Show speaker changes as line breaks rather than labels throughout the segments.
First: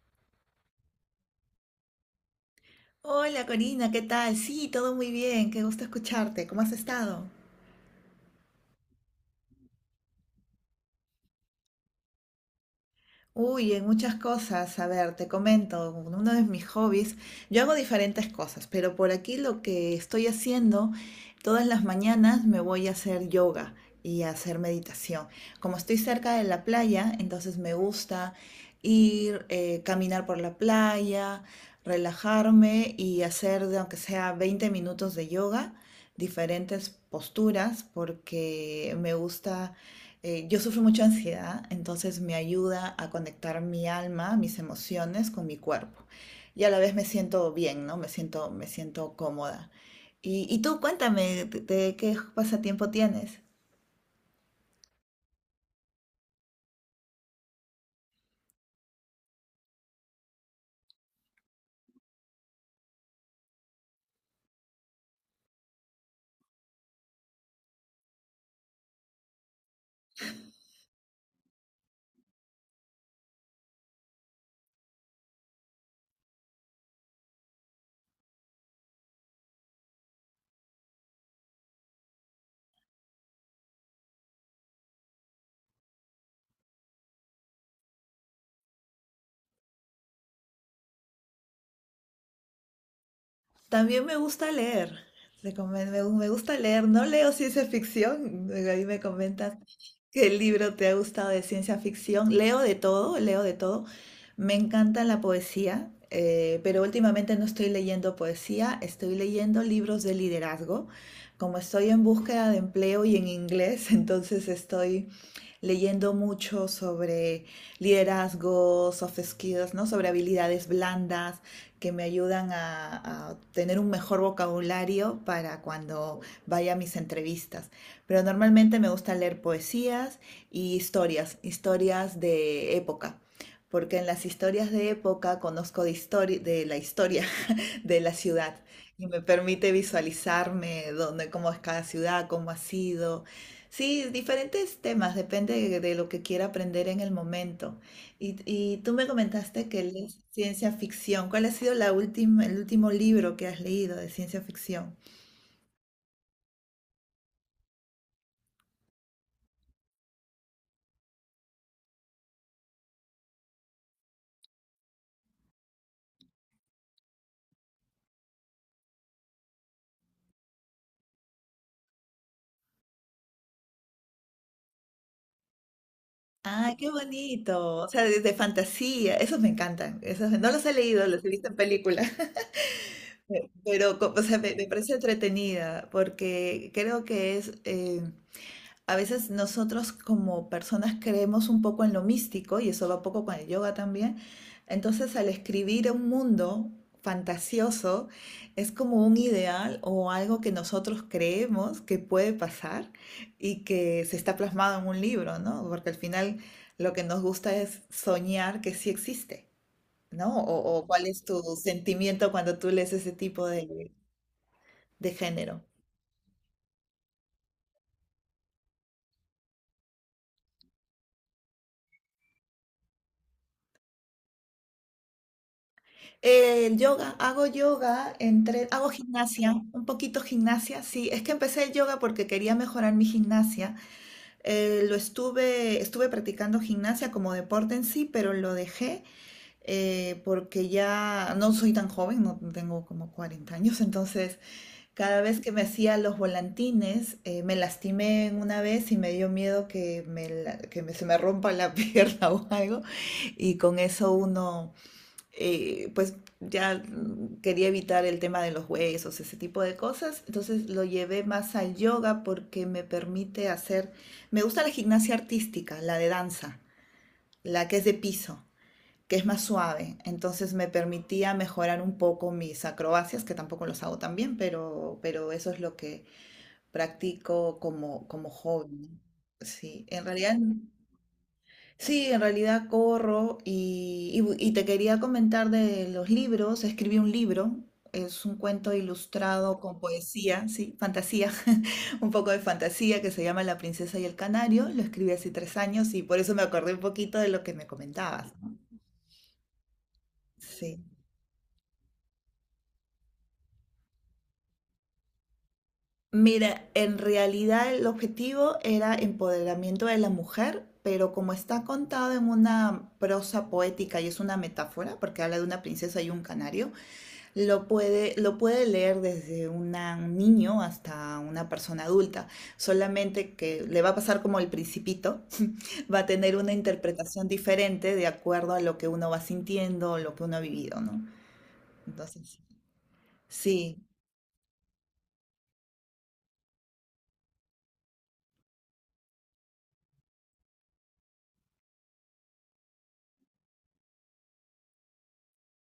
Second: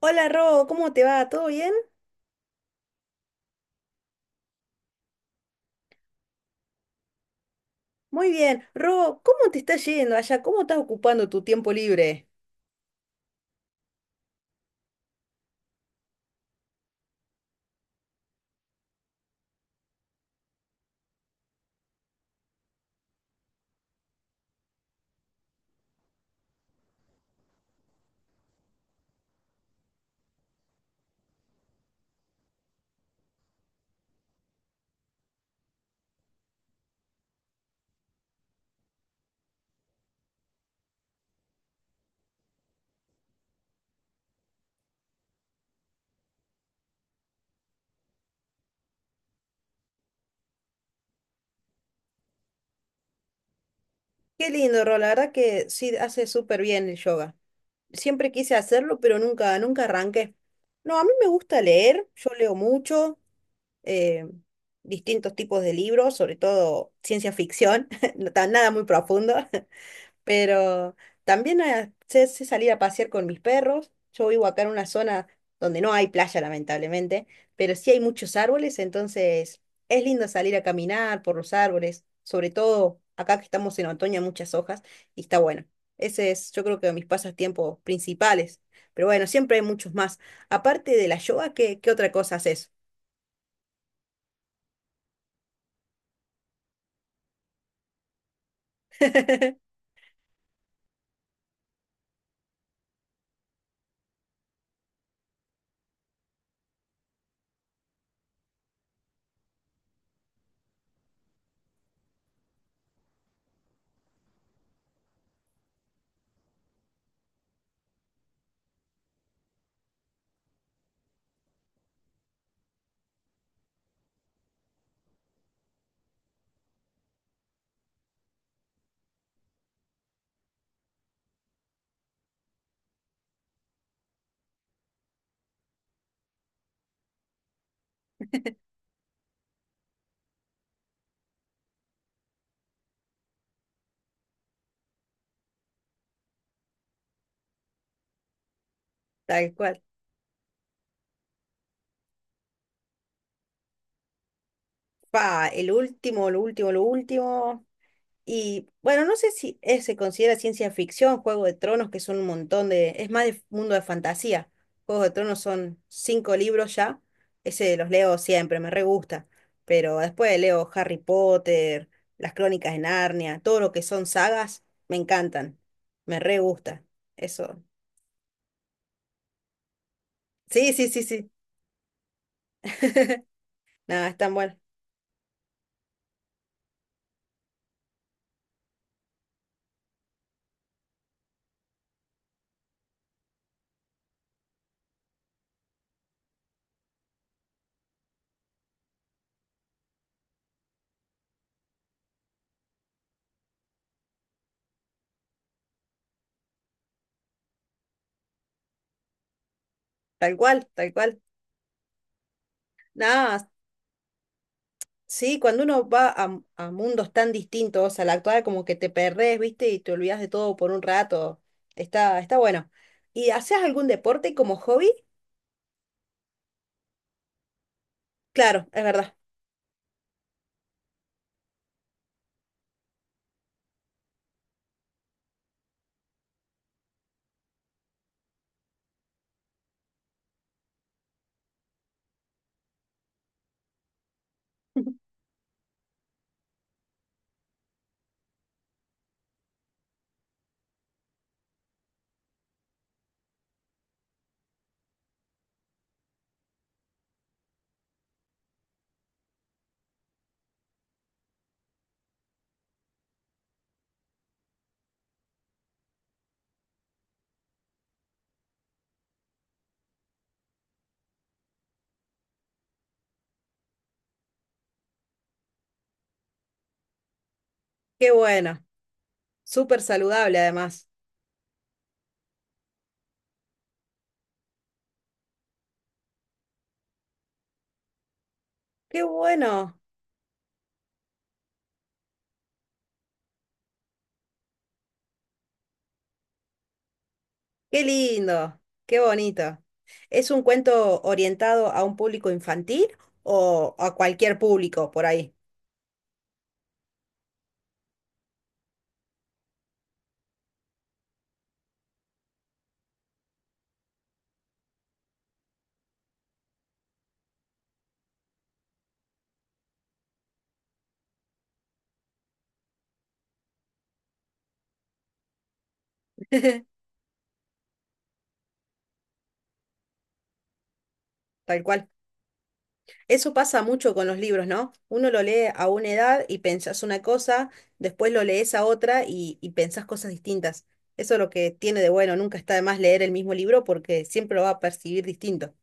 Hola Ro, ¿cómo te va? ¿Todo bien?
Hola Corina, ¿qué tal? Sí, todo muy bien, qué gusto escucharte. ¿Cómo has estado?
Muy bien. Ro, ¿cómo te está yendo allá? ¿Cómo estás ocupando tu tiempo libre?
Uy, en muchas cosas. A ver, te comento, uno de mis hobbies, yo hago diferentes cosas, pero por aquí lo que estoy haciendo, todas las mañanas me voy a hacer yoga y a hacer meditación. Como estoy cerca de la playa, entonces me gusta ir, caminar por la playa, relajarme y hacer, de aunque sea 20 minutos de yoga, diferentes posturas, porque me gusta yo sufro mucha ansiedad, entonces me ayuda a conectar mi alma, mis emociones con mi cuerpo. Y a la vez me siento bien, ¿no? Me siento cómoda. Y tú cuéntame, ¿de qué pasatiempo tienes?
Qué lindo, Ro, la verdad que sí hace súper bien el yoga. Siempre quise hacerlo, pero nunca arranqué. No, a mí me gusta leer, yo leo mucho, eh, distintos tipos de libros, sobre todo ciencia ficción, nada muy profundo. Pero también sé salir a pasear con mis perros. Yo vivo acá en una zona donde no hay playa, lamentablemente, pero sí hay muchos árboles, entonces es lindo salir a caminar por los árboles, sobre todo acá que estamos en otoño, hay muchas hojas y está bueno. Ese es, yo creo que mis pasatiempos principales. Pero bueno, siempre hay muchos más. Aparte de la yoga, ¿qué otra cosa haces?
También me gusta leer. Me gusta leer. No leo ciencia ficción. Ahí me comentas qué libro te ha gustado de ciencia ficción. Leo de todo, leo de todo. Me encanta la poesía, pero últimamente no estoy leyendo poesía. Estoy leyendo libros de liderazgo. Como estoy en búsqueda de empleo y en inglés, entonces estoy leyendo mucho sobre liderazgo, soft skills, ¿no? Sobre habilidades blandas que me ayudan a tener un mejor vocabulario para cuando vaya a mis entrevistas. Pero normalmente me gusta leer poesías y historias, historias de época porque en las historias de época conozco de, de la historia de la ciudad y me permite visualizarme dónde, cómo es cada ciudad, cómo ha sido. Sí, diferentes temas, depende de lo que quiera aprender en el momento. Y tú me
Tal
comentaste
cual.
que lees ciencia ficción. ¿Cuál ha sido la última, el último libro que has leído de ciencia ficción?
Pa, el último, lo último, lo último. Y bueno, no sé si se considera ciencia ficción, Juego de Tronos, que son un montón de... Es más de mundo de fantasía. Juego de Tronos son cinco libros ya. Ese los leo siempre, me re gusta. Pero después leo Harry Potter, las Crónicas de Narnia, todo lo que son sagas, me encantan. Me re
¡Ay,
gusta.
qué
Eso.
bonito! O sea, de fantasía, esos me encantan. Esos, no los
Sí,
he
sí, sí,
leído, los he
sí.
visto en películas. Pero,
Nada, es
o
tan
sea,
bueno.
me parece entretenida porque creo que es, a veces nosotros como personas creemos un poco en lo místico, y eso va un poco con el yoga también. Entonces, al escribir un mundo fantasioso, es como un ideal o algo que nosotros creemos que puede pasar y que se está plasmado en un libro, ¿no? Porque al final lo que nos gusta es soñar que sí existe,
Tal
¿no?
cual,
O
tal
cuál
cual.
es tu sentimiento cuando tú lees ese tipo
Nada,
de
sí,
género.
cuando uno va a mundos tan distintos al actual, como que te perdés, ¿viste? Y te olvidás de todo por un rato. Está, está bueno. ¿Y haces algún deporte como hobby?
El yoga, hago yoga,
Claro, es
hago
verdad.
gimnasia, un poquito gimnasia, sí, es que empecé el yoga porque quería mejorar mi gimnasia. Estuve practicando gimnasia como deporte en sí, pero lo dejé porque ya no soy tan joven, no tengo como 40 años, entonces cada vez que me hacía los volantines me lastimé en una vez y me dio miedo que se me rompa la pierna o algo, y con eso uno pues ya quería evitar el tema de los huesos, ese tipo de cosas. Entonces lo llevé más al yoga porque me permite hacer, me gusta la gimnasia artística, la de danza, la que es de piso, que es más suave. Entonces me permitía mejorar un poco mis acrobacias, que tampoco los hago tan bien, pero eso es lo que practico como,
Qué
como
bueno.
hobby. ¿No?
Súper
Sí, en realidad
saludable
no.
además.
Sí, en realidad corro y, y te quería comentar de los libros. Escribí un libro, es un cuento
Qué
ilustrado con
bueno.
poesía, sí, fantasía, un poco de fantasía que se llama La princesa y el canario. Lo escribí hace 3 años y por eso me acordé un poquito de lo que me
Qué
comentabas, ¿no?
lindo. Qué bonito. ¿Es un
Sí.
cuento orientado a un público infantil o a cualquier público por ahí?
Mira, en realidad el objetivo era empoderamiento de la mujer, pero como está contado en una prosa poética y es una metáfora, porque habla de una princesa y un canario, lo puede, lo puede leer desde un niño hasta una persona adulta, solamente que le va a pasar como el principito, va a tener una interpretación diferente de acuerdo a lo que uno va sintiendo, lo que uno ha vivido, ¿no?
Tal cual.
Entonces,
Eso pasa
sí,
mucho con los libros, ¿no? Uno lo lee a una edad y pensás una cosa, después lo lees a otra y pensás cosas distintas. Eso es lo que tiene de bueno, nunca está de más leer el mismo libro porque siempre lo va a percibir distinto,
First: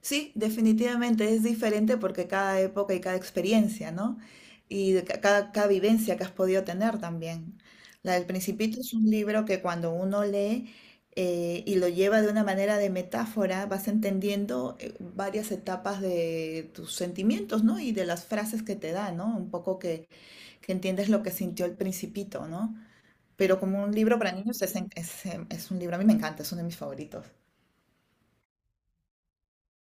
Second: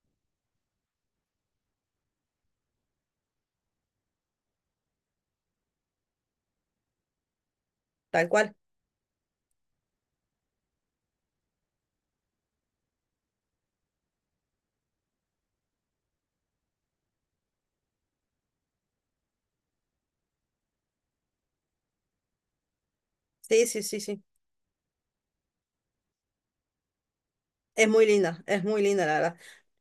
sí, definitivamente es diferente porque cada época y cada experiencia, ¿no? Y de cada vivencia que has podido tener también. La del
tal cual.
Principito es un libro que cuando uno lee y lo lleva de una manera de metáfora, vas entendiendo varias etapas de tus sentimientos, ¿no? Y de las frases que te da, ¿no? Un poco que entiendes lo que sintió el Principito, ¿no? Pero
Sí, sí,
como un
sí,
libro
sí.
para niños es, es un libro, a mí me encanta, es uno de mis favoritos.
Es muy linda la verdad.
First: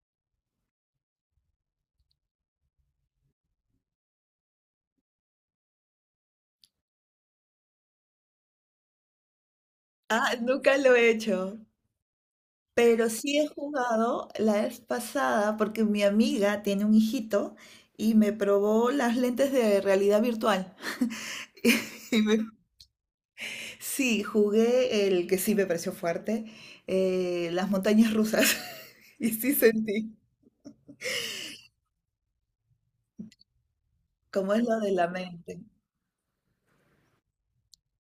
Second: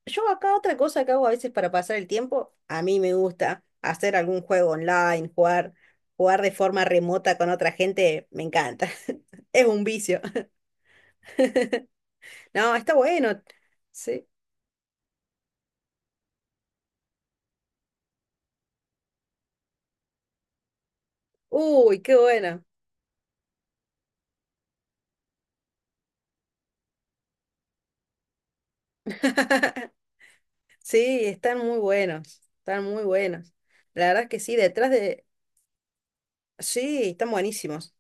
Yo acá otra cosa que hago a veces para pasar el tiempo, a mí me gusta hacer algún juego online, jugar, de forma remota con otra gente, me encanta. Es un vicio.
Ah, nunca lo he hecho.
No, está
Pero sí
bueno.
he
Sí.
jugado la vez pasada porque mi amiga tiene un hijito y me probó las lentes de realidad virtual.
Uy, qué
Y me-
bueno.
sí, jugué el que sí me pareció fuerte, las montañas rusas. Y sí sentí
Sí, están muy buenos, están muy buenos. La verdad que
cómo
sí,
es lo
detrás
de la
de...
mente.
Sí, están buenísimos.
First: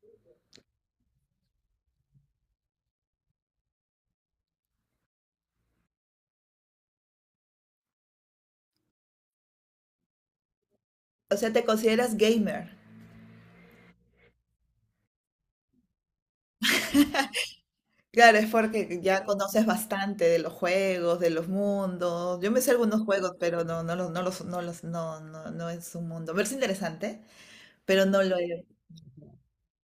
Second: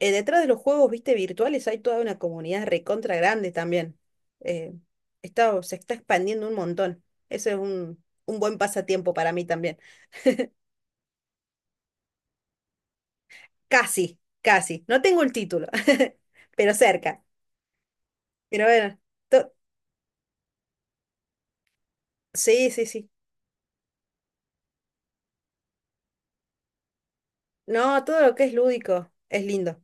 Detrás de los juegos, viste, virtuales hay toda una comunidad recontra grande también. Eh, Se está expandiendo un montón. Eso es un buen pasatiempo para mí también.
O sea, te consideras gamer.
Casi, casi. No tengo el título, pero cerca.
Claro, es
Pero bueno,
porque ya
to-
conoces bastante de los juegos, de los mundos. Yo me
sí,
sé
sí,
algunos
sí.
juegos, pero no, no es un mundo. Me parece interesante,
No,
pero
todo
no
lo
lo
que es
he.
lúdico es lindo.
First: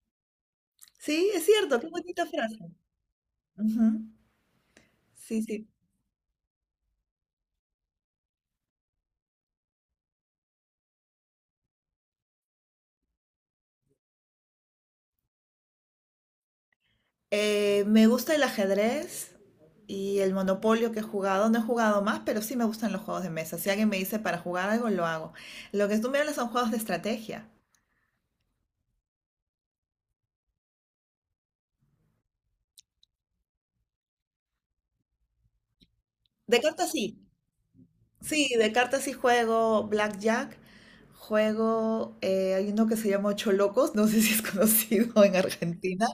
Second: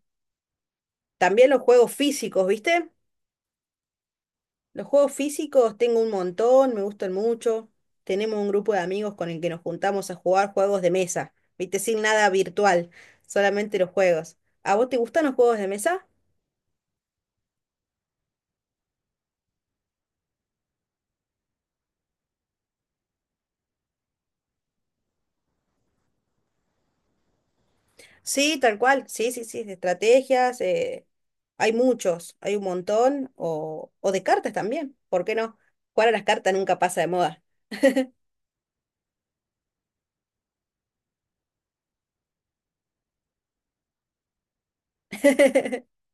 Sí, es
También los
cierto, qué
juegos
bonita
físicos,
frase.
¿viste?
Ujú.
Los juegos
Sí, sí.
físicos tengo un montón, me gustan mucho. Tenemos un grupo de amigos con el que nos juntamos a jugar juegos de mesa, ¿viste? Sin nada virtual, solamente los juegos. ¿A vos te gustan los juegos de mesa?
Me gusta el ajedrez y el monopolio que he jugado. No he jugado más, pero sí me gustan los juegos de mesa. Si alguien me dice para jugar algo, lo hago. Lo que tú me hablas son juegos de estrategia.
Sí, tal cual. Sí, sí, sí, de estrategias. Hay muchos, hay un montón. O de cartas también, ¿por qué no? Jugar a las cartas
De
nunca
cartas
pasa
sí.
de moda.
Sí, de cartas sí juego Blackjack. Juego, hay uno que se llama Ocho Locos, no sé si es conocido en Argentina.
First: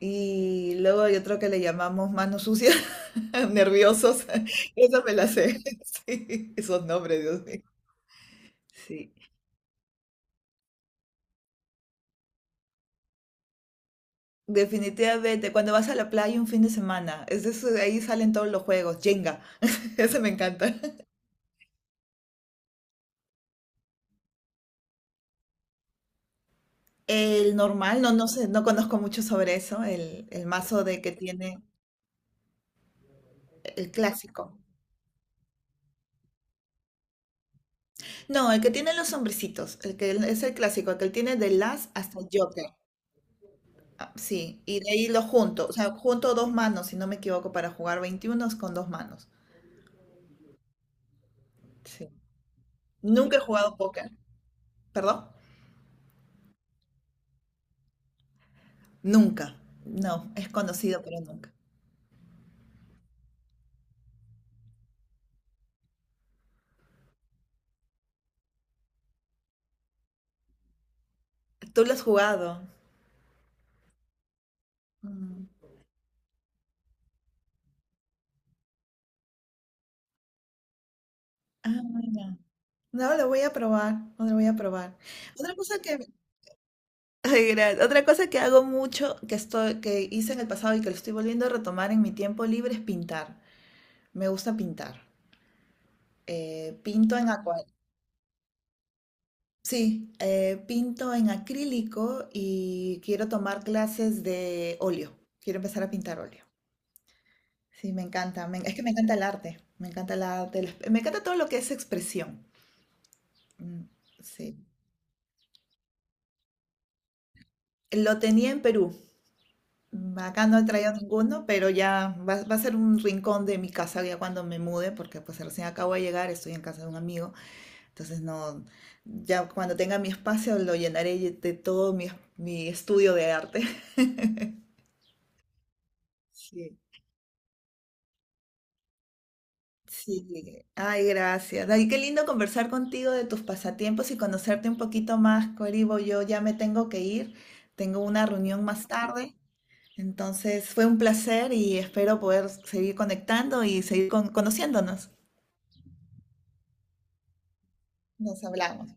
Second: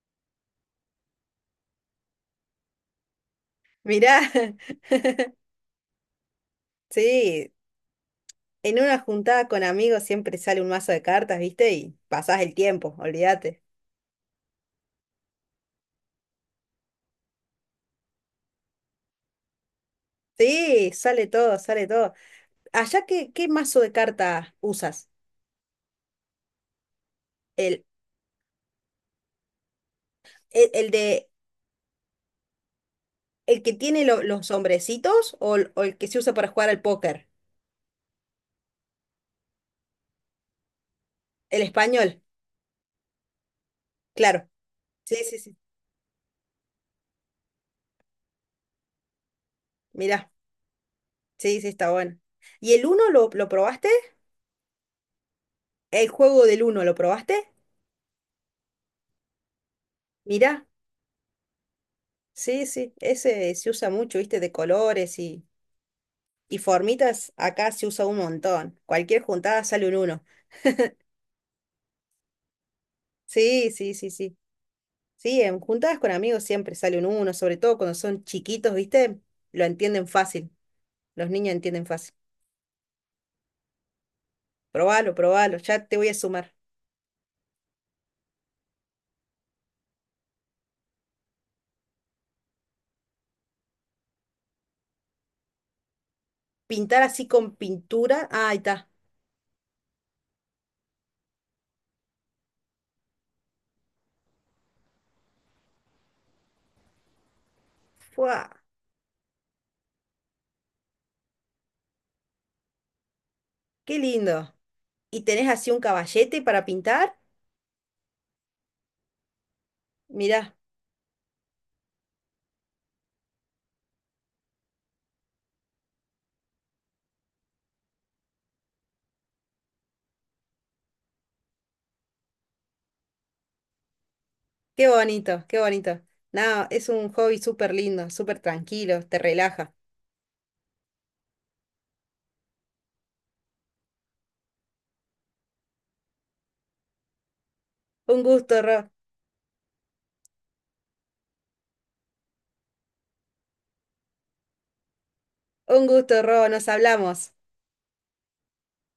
Y luego hay otro que le llamamos manos sucias,
Mirá,
nerviosos. Eso me la sé. Sí, esos nombres, Dios
sí,
mío.
en una
Sí.
juntada con amigos siempre sale un mazo de cartas, ¿viste? Y pasás el tiempo, olvídate.
Definitivamente, cuando vas a la playa un fin de semana, es de de ahí salen todos los juegos. Jenga, ese me encanta.
Sí, sale todo, sale todo. Allá, ¿qué mazo de cartas usas?
El
¿El,
normal, no, no sé, no conozco mucho sobre eso. El
el,
mazo
el
de que
de
tiene
el que
el
tiene los
clásico.
hombrecitos o el que se usa para jugar al póker?
No, el que tiene los hombrecitos, el que es el clásico, el que tiene de
El
las hasta
español,
el. Ah,
claro.
sí, y de ahí
Sí,
lo
sí, sí.
junto, o sea, junto dos manos, si no me equivoco, para jugar 21 con dos manos.
Mirá, sí, sí, está
Sí.
bueno. ¿Y el uno lo,
Nunca he
lo
jugado
probaste?
póker. ¿Perdón?
¿El juego del uno lo probaste?
Nunca. No, es
Mirá,
conocido, pero nunca.
sí, sí, ese se usa mucho, viste, de colores y formitas. Acá se usa un montón. Cualquier juntada sale un uno.
¿Tú lo has jugado?
Sí, sí, sí, sí. Sí,
Mm.
en juntadas con amigos siempre sale un uno, sobre todo cuando son chiquitos, ¿viste? Lo entienden fácil, los niños
Ah,
entienden fácil.
bueno. No, lo voy a probar, no lo voy a probar.
Probalo,
Otra
probalo,
cosa
ya te
que,
voy a sumar.
ay, gracias. Otra cosa que hago mucho, que estoy, que hice en el pasado y que lo estoy volviendo a retomar en mi tiempo libre es pintar. Me gusta pintar.
Pintar
Pinto
así
en
con
acuarela.
pintura, ah, ahí está.
Sí, pinto en acrílico y quiero tomar clases de óleo. Quiero empezar a pintar óleo. Sí, me
¡Fua!
encanta. Es que me encanta el arte. Me encanta el arte. Me encanta todo lo que es expresión. Mm.
¡Qué lindo!
Sí.
¿Y tenés así un caballete para pintar?
Lo tenía en Perú. Mm,
Mirá,
acá no he traído ninguno, pero ya va, va a ser un rincón de mi casa ya cuando me mude, porque pues recién acabo de llegar, estoy en casa de un amigo. Entonces no, ya cuando tenga mi espacio lo llenaré de todo mi, mi estudio de arte.
qué bonito, qué bonito. No,
Sí.
es un hobby súper lindo, súper tranquilo, te relaja.
Sí, ay, gracias. Ay, qué lindo conversar contigo de tus pasatiempos y conocerte un poquito más, Coribo. Yo ya me tengo que ir, tengo
Un
una
gusto,
reunión
Ro,
más tarde, entonces fue un placer y espero poder seguir conectando y seguir conociéndonos.
un gusto, Ro, nos hablamos.
Nos hablamos.